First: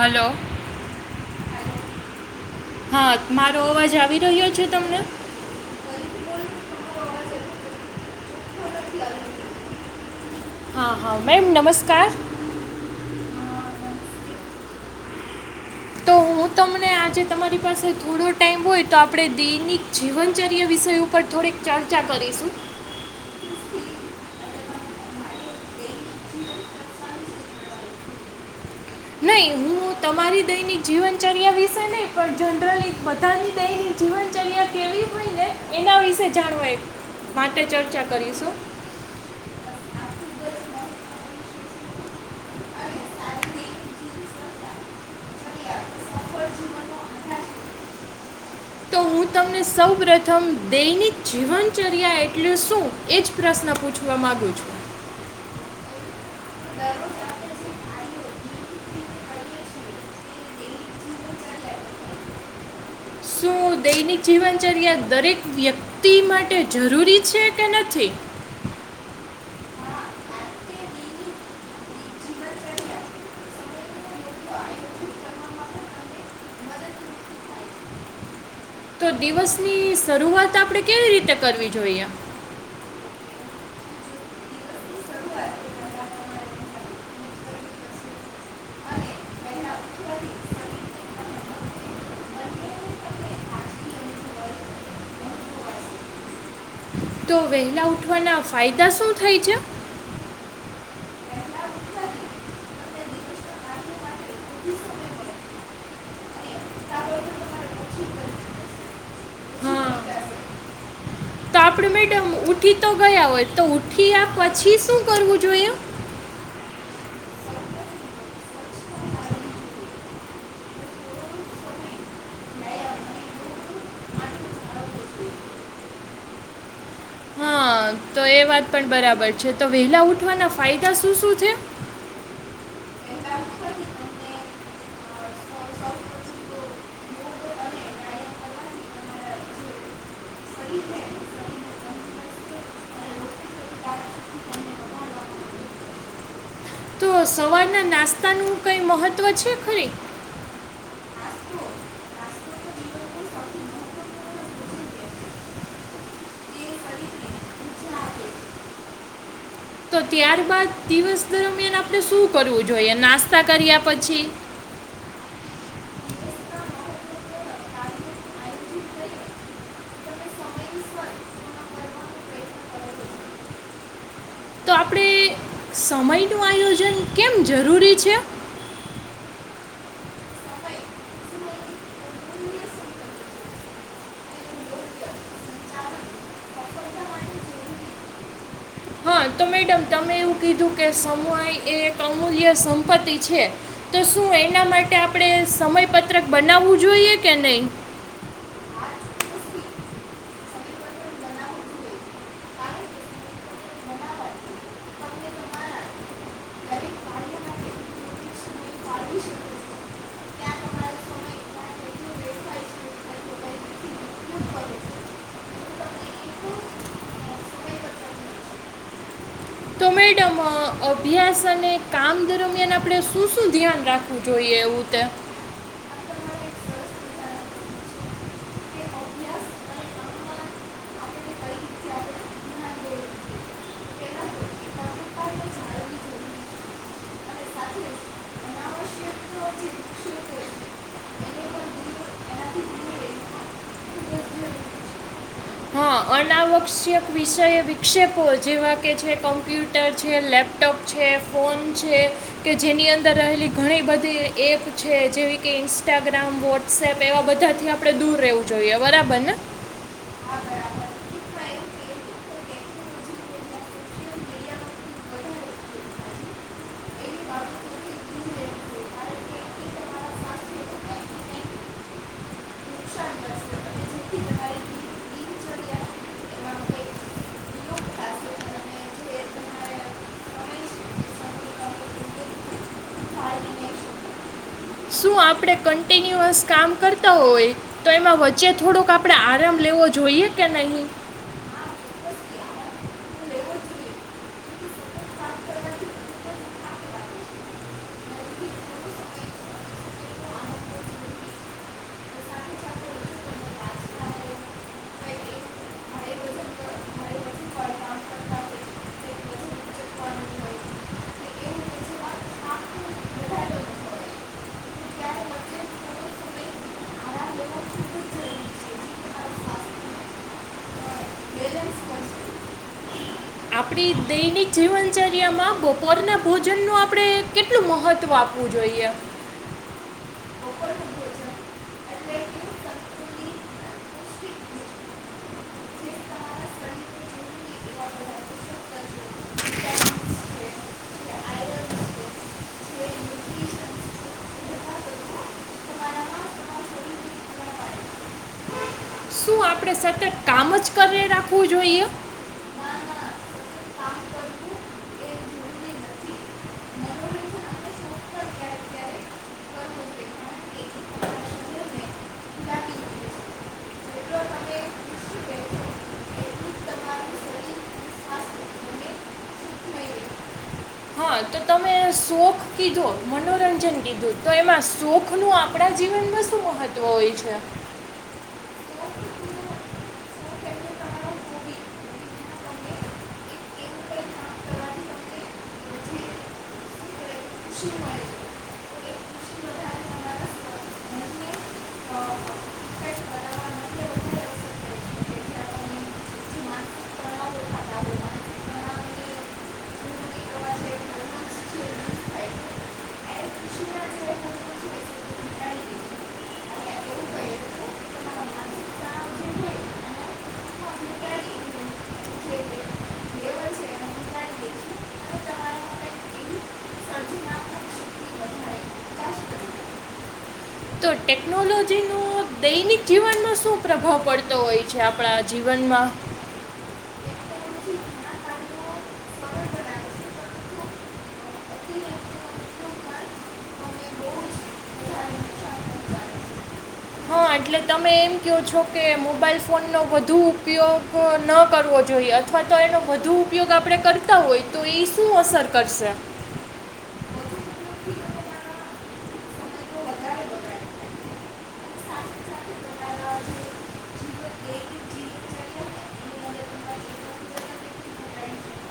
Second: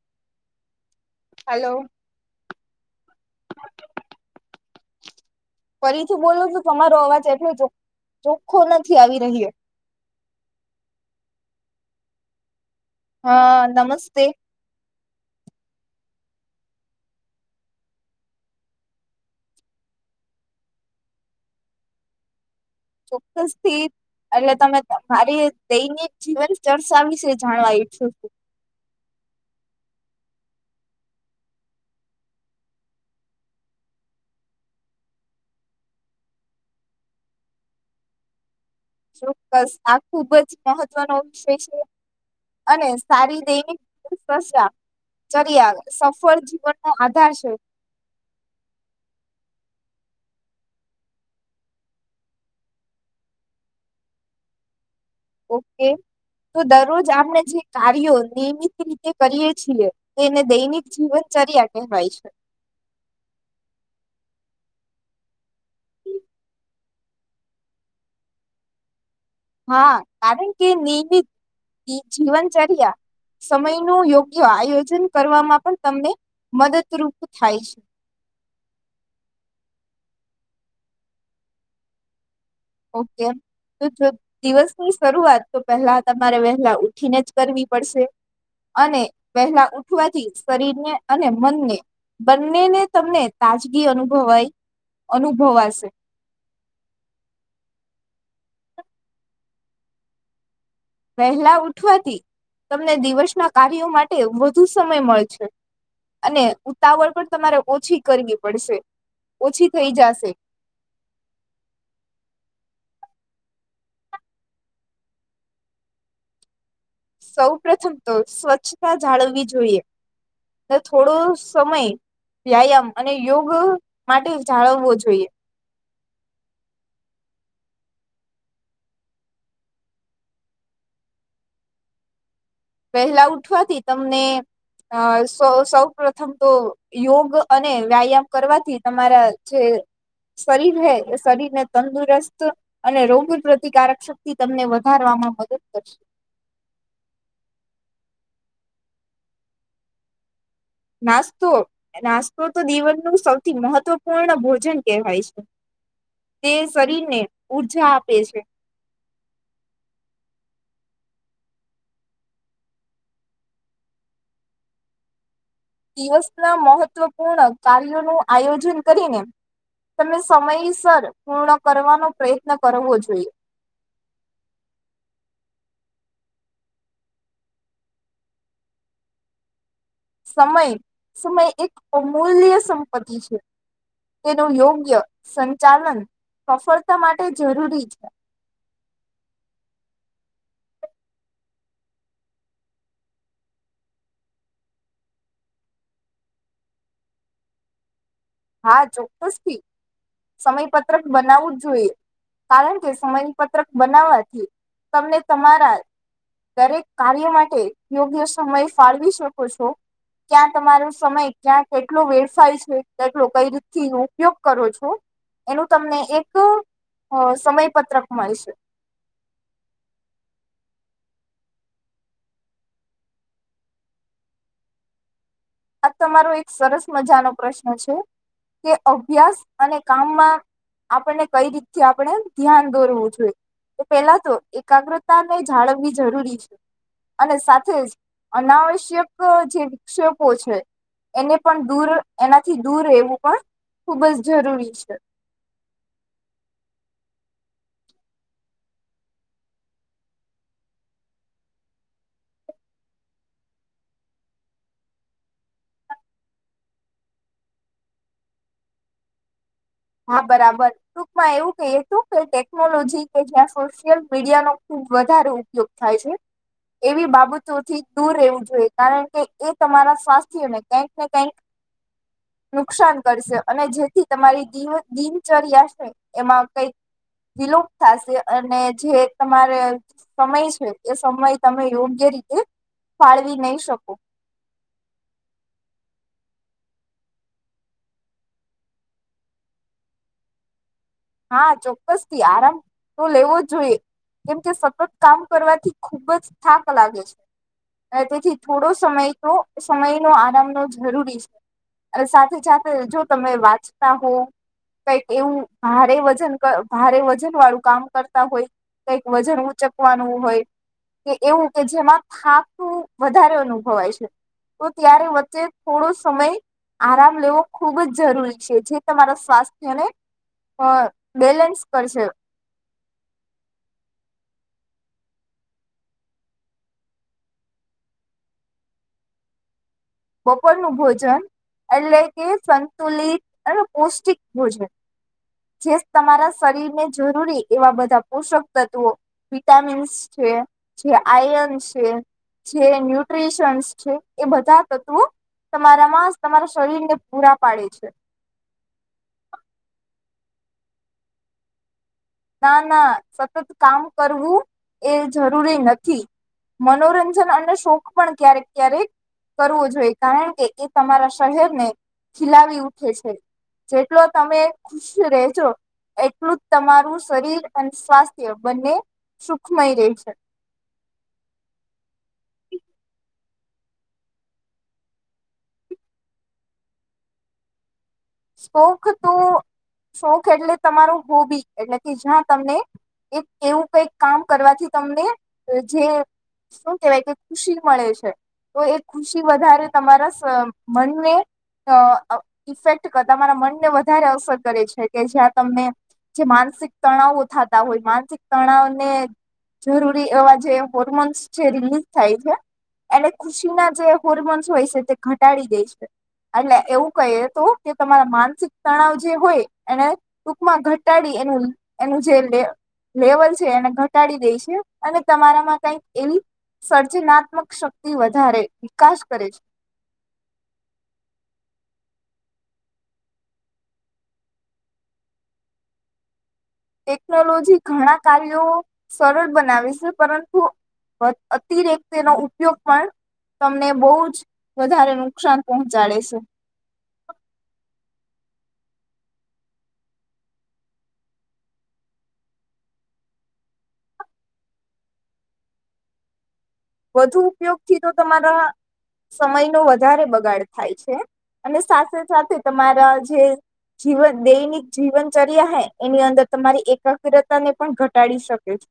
Hello. Hello હા, મારો અવાજ આવી રહ્યો છે? તમન? ફરીથી બોલો છું તમારો અવાજ એટલો ચોખ્ખો નથી આવી રહ્યો. હા હા મેમ નમસ્કાર. હા નમસ્તે. તો હું તમને આજે તમારી પાસે થોડો ટાઈમ હોય તો આપણે દૈનિક જીવનચર્યા વિષય ઉપર થોડીક ચર્ચા કરીશું. ચોક્કસ થી એટલે તમે મારી દૈનિક જીવન ચર્ચા વિશે જાણવા ઈચ્છું છું. નહી હું તમારી દયિક જીવનચર્યા વિશે નહી પણ જનરલી બધાની દયિક જીવનચર્યા કેવી હોય ને એના વિશે જાણવાય માટે ચર્ચા કરીશું. ચોક્કસ આ ખુબ જ મહત્વનો વિષય છે અને સારી દૈનિક સશા ચર્યા સફળ જીવન નો આધાર છે. તો હું તમને સૌ પ્રથમ દૈનિક જીવનચર્યા એટલે શું એ જ પ્રશ્ન પૂછવા માંગુ છું. ઓકે તો દરરોજ આપણે જે કાર્યો નિયમિત રીતે કરીએ છીએ તેને દૈનિક જીવનચર્યા કહેવાય છે. શું દૈનિક જીવનચર્યા દરેક વ્યક્તિ માટે જરૂરી છે કે નથી. હા કારણ કે નિયમિત જીવનચર્યા સમયનું યોગ આયોજન કરવામાં પણ તમને મદદરૂપ થાય છે. તો દિવસની શરૂઆત આપણેે કેવી રીતે કરવી જોઈએ. ઓકે તો જો દિવસ ની શરૂઆત તો પેલા તમારે પેલા ઉઠી ને જ કરવી પડશે. અને વહેલા ઉઠવાથી શરીરને અને મનને બંનેને તમને તાજગી અનુભવાઈ અનુભવાશે. તો વહેલા ઉઠવાના ફાયદા શું થાય છે. વહેલા ઉઠવાથી તમને દિવસ. ના, કાર્યો માટે. વધુ, સમય મળશે. અને. ઉતાવળ પણ, તમારે ઓછી કરવી પડશે ઓછી હા થઈ જશે. તો આપણે મેડમ ઉઠી તો, ગયા હોય તો ઉઠી્યા પછી શું? કરવું, જોઈએ. સૌ પ્રથમ તો સ્વ. સ્વચ્છતા જાળવવી જોઈએ. થોડો, સમય વ્યાયામ અને યોગ. માટે, જાળવવો જોઈએ. હા, તો, એ વાત, પણ બરાબર છે. તો, વેલા ઉઠવાના ફાયદા શું? શું? છે. વહેલા, ઉઠવાથી તમને અ સૌ, પ્રથમ તો યોગ. અને વ્યાયામ કરવાથી તમારા જે. શરીર હે શરીર ને તંદુરસ્ત. અને રોગ પ્રતિકારક શક્તિ તમને વધારવામાં મદદ કરશે. તો સવારના નાસ્તાનુંકઈ મહત્વ છે ખરી. નાસ્તો નાસ્તો તો? તો? જીવનનું સૌથી મહત્વપૂર્ણ ભોજન કહેવાય છે, તે શરીરને ઉઊર્જા આપે છે. તો? ત્યાર બાાદ દિવસ દરમિયાન આપણે શું? કરવું જોઈએ? નાસ્તા કર્યા પછી. પૂર્ણ કાર્યો નું આયોજન કરીને, તમે સમયસર પૂર્ણ, કરવાનો પ્રયત્ન કરવો જોઈએ. તો, આપણેે સમય નું આયોજન કેમ? જરૂરી છે. સમય સમય એક અમૂલ્ય સંપત્તિ છે, તેનું યોગ્ય સંચાલન સફળતા માટે જરૂરી છે. હા, તો મેડમ તમે એવું કીધું કે સમુય એ એક અમૂલ્ય સંપત્તિ છે તો શું? એના માટે આપણે સમયપત્રક બનાવવું જોઈએ? કે નહી.? હા ચોક્કસથી સમયપત્રક બનાવવું જ જોઈએ કારણ કે સમયપત્રક બનાવવાથી તમને તમારા દરેક કાર્ય માટે યોગ્ય સમય ફાળવી શકો છો ક્યાં તમારો સમય ક્યાં કેટલો વેડફાય છે. જેટલો કઈ રીતથી હ ઉપયોગ કરો છો? એનું તમને એક સમય પત્રક મળશે. તો, મેડમ અભ્યાસ અને કામ દરમિયાન આપણે શું? શું? ધ્યાન રાખવું જોઈએ. એવું તે. આ તમારો એક સરસ મજાનો પ્રશ્ન કે, અભ્યાસ અને કામમાં આપણને કઈ રીતથી આપણે ધ્યાન દોરવું જોઈએ, એ પેલા તો એકાગ્રતા ને જાળવવી જરૂરી છે અને સાથે જ અનાવશ્યક જે વિક્ષ. છે? એને પણ દૂર એનાથી દૂર રહેવું પણ ખૂબ જ જરૂરી છે. હા, અનાવશ્યક વિષય વિક્ષેપો જેવા કે છે. કમ્પ્યુટર છે, લેપટોપ છે, ફોન છે, કે જેની અંદર રહેલી ઘણી બધી એપ છે જેવી કે ઇન્સ્ટાગ્રામ વોટ્સએપ એવા બધાથી આપણે દૂર રહેવું જોઈએ? બરાબર ને.? હા બરાબર ટૂંકમાં એવું કે? શું? કે ટેકનોલોજી કે જ્યાં સોશિયલ મીડિયાનોો ખુબ વધારે ઉપયોગ થાય છે. એવી, બાબતો થી દૂર રહેવું જોઈએ. કારણ કે, એ તમારા સ્વાસ્થ્યને કંક ને કંક નુકસાન કરશે અને જેથી તમારી. દ દિનચર્યા છે એમાં કઈક વિલોપત થશે અને જે, તમારે સમય છે એ સમય તમે યોગ્ય રીતે ફાળવી નહી શકો. શું આપણે કન્ટિન્યુઅસ કામ કરતા હોય તો એમાં વચ્ચે થોડોક આપણે આરામ લેવો જોઈએ? કે નહીં. હા, ચોક્કસથી આરામ તો લેવો જ જોઈએ. કેમકે સતત કામ કરવાથી ખુબ જ થાક લાગે છે. અને તેથી થોડો સમય તો સમય નો આરામનોો જરૂરી છે અને સાથે સાથે જો તમે વાંચતા હો કઈક એવું. ભારે વજન ભારે વજન વાળું કામ કરતા હોય કઈક વજન ઉચકવાનું હોય કે એવું કે જેમાં થાકું વધારે અનુભવાય છે. તો ત્યારે વચ્ચે થોડો સમય આરામ લેવો ખૂબ જ જરૂરી છે જે તમારા સ્વાસ્થ્યને. હા બેલેન્સ કરશે. આપણી દૈનિક જીવનચર્યામાં બપોરના ભોજનનું આપણે કેટલું મહત્ત્વ આપવું જોઈએ. બપોરનું ભોજન એટલે કે સંતુલિત અને પૌષ્ટિક ભોજન. જે તમારા શરીરને જરૂરી એવા બધા પોષક તત્વો વિટામિન્સ છે જે આયન છે જે ન્યુટ્રીિશન્સ છે એ બધા તત્વો તમારામાં તમારા શરીરને પૂરા પાડે છે. શું આપણે સતત કામ જ રાખવું જોઈએ. ના ના સતત કામ કરવું એ જરૂરી નથી મનોરંજન અને શોખ પણ ક્યારેક ક્યારેક કરવો જોઈએ કારણ કે એ તમારા શહેરને ખીલાવી ઉઠે છે જેટલો તમે ખુશ રહેજો એટલું જ તમારું. શરીર અને સ્વાસ્થ્ય બંને સુખમય રહે છે. સુખ કીધો મનોરંજન કીધું તો એમાં સુખ નું આપણા જીવનમાં શું મહત્વ હોય છે. શોખ તો શોખ એટલે તમારું હોબી એટલે કે જ્યાં તમને એક એવું કઈક કામ કરવાથી તમને જે શું કેહેવાય કે ખુશી મળે છે તો એ ખુશી વધારે તમારા મનને ઇફેક્ટ. તમારા મનને વધારે અસર કરે છે કે જ્યાં તમને જે માનસિક તણાવો થતા હોય માનસિક તણાવને જરૂરી એવા જે હોર્મોન્સ જે રિલીઝ થાય છે એને ખુશીના જે હોર્મોન્સ હોય છે તે ઘટાડી દે છે એટલે એવું કહીએ તો. કે તમારા માનસિક તણાવ જે હોય એને ટૂંકમાં ઘટાડી એનું એનું જે લેવલ છે એને ઘટાડી દે છે અને તમારામાં કઈક એવી સર્જનાત્મક શક્તિ વધારે વિકાસ કરે છે. તો ટેકનોલોજીનો દૈનિક જીવનમાં શું પ્રભાવ પડતો હોય છે આપણા જીવનમાં. ટેકનોલોજી ઘણા કાર્યો સરળ બનાવે છે પરંતુ અતિરેક તેનો ઉપયોગ પણ તમને બહ જ વધારે નુકસાન પહોંચાડે છે. હા એટલે તમે એમ કહો છો કે મોબાઈલ ફોનનો વધુ ઉપયોગ ન કરવો જોઈએ અથવા તો એનો વધુ ઉપયોગ આપણે કરતા હોય તો એ શું અસર કરશે. વધુ ઉપયોગથી તો તમારા સમય નો વધારે બગાડ થાય છે અને સાથે સાથે તમારા જે જીવન દૈનિક જીવનચર્યા હૈ એની અંદર તમારી એકાગ્રતા ને પણ ઘટાડી શકે છે.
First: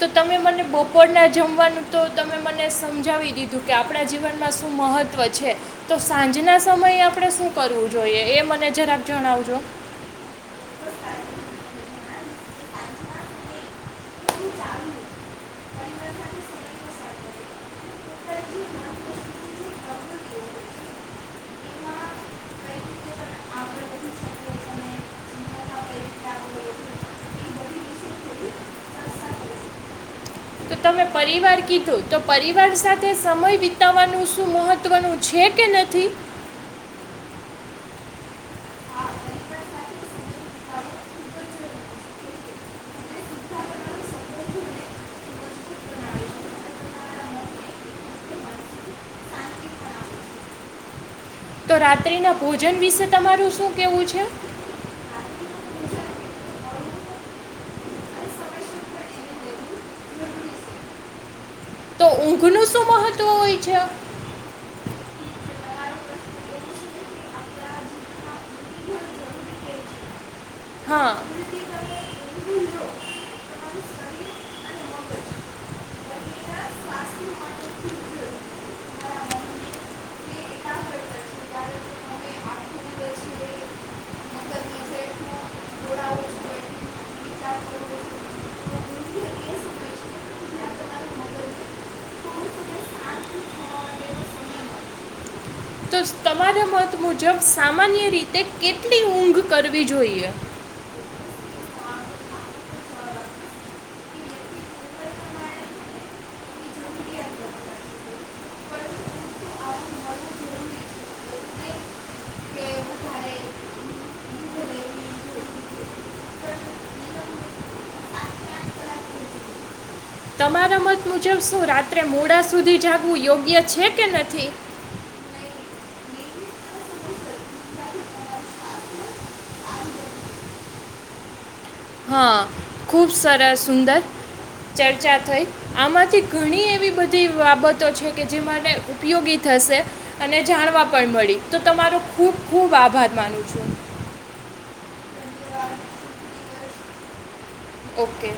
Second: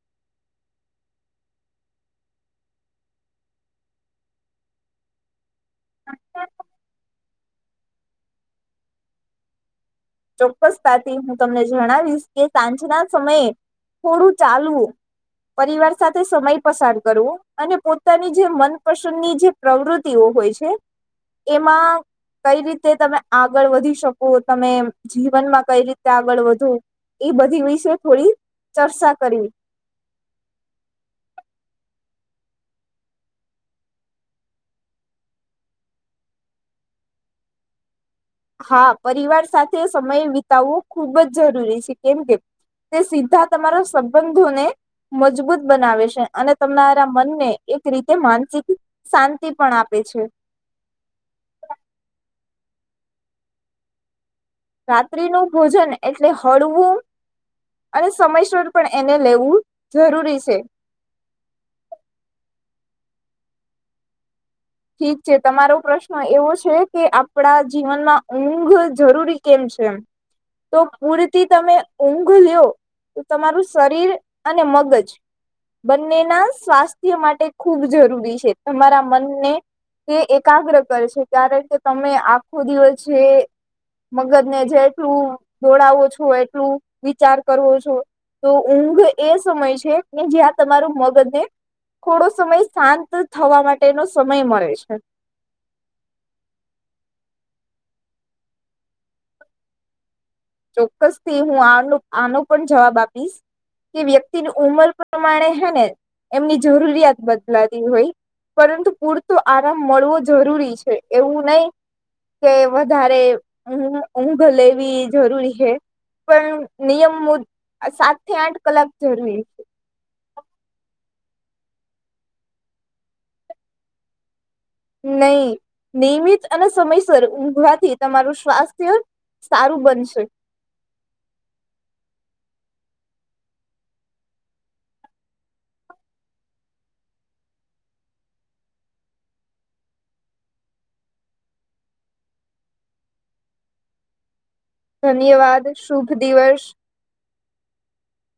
તો તમે મને બપોરના જમવાનું તો તમે મને સમજાવી દીધું કે આપણા જીવનમાં શું મહત્વ છે તો સાંજના સમયે આપણે શું કરવું જોઈએ એ મને જરાબ જણાવજો. તાથી હું તમને જણાવીશ કે સાંજના સમયે થોડું ચાલવું પરિવાર સાથે સમય પસાર કરવો અને પોતાની જે મનપસંદની જે પ્રવૃત્તિઓ હોય છે એમાં કઈ રીતે તમે આગળ વધી શકો તમે. જીવનમાં કઈ રીતે આગળ વધવું એ બધી વિશે થોડી ચર્ચા કરવી. તો તમે પરિવાર કીધો તો પરિવાર સાથે સમય વિતાવવાનું શું મહત્વનું છે કે નથી. હા પરિવાર સાથે સમય વિતાવવો ખૂબ જ જરૂરી છે કેમ કે તે સીધા તમારા સંબંધોને મજબૂત બનાવે છે અને તમારા મનને એક રીતે માનસિક શાંતિ પણ આપે છે. તો રાત્રિ ના ભોજન વિશે તમારું શું કેવું છે. રાત્રિનું ભોજન એટલે હળવું અને સમયસર પણ એને લેવું જરૂરી છે. ઊંઘ નું શું મહત્વ હોય છે. ઠીક છે. તમારો પ્રશ્ન એવો છે કે આપડા જીવનમાં ઊંઘ જરૂરી કેમ છે એમ? તો હા પૂરતી તમે ઊંઘ લ્યો તો તમારું શરીર અને મગજ બંનેના સ્વાસ્થ્ય માટે ખૂબ જરૂરી છે. તમારા મનને તે એકાગ્ર કર છે કારણ કે તમે આખો દિવસ જે મગજને જેટલું દોડાવો છો એટલું વિચાર કરવો છો તો ઊંઘ એ સમય છે કે જ્યાં તમારું મગજને થોડો સમય શાંત થવા માટેનો સમય [unintelligible] મળે છે. તો તમારા મત મુજબ સામાન્ય રીતે કેટલી ઊંઘ કરવી જોઈએ? ચોક્કસ થી હું આનો આનો પણ જવાબ આપીશ, કે વ્યક્તિની ઉમર પ્રમાણે હે ને એમની જરૂરિયાત બદલાતી હોય પરંતુ પૂરતો આરામ મળવો જરૂરી છે. એવું નહી કે વધારે ઊંઘ લેવી જરૂરી છે. પણ નિયમ મુ સાતથી આઠ કલાક જરૂરી છે. તમારા મત મુજબ શું રાત્રે મોડા સુધી જાગવું યોગ્ય છે, કે નથી? નહી, નિયમિત અને સમયસર ઊંઘવાથી તમારું સ્વાસ્થ્ય સારું બનશે. હા ખૂબ સરસ સુંદર ચર્ચા થઈ આમાંથી ઘણી એવી બધી બાબતો છે, કે જે મને ઉપયોગી થશે અને જાણવા પણ મળી તો તમારો ખૂબ ખૂબ આભાર માનું છું. ધન્યવાદ, શુભ દિવસ. ઓકે.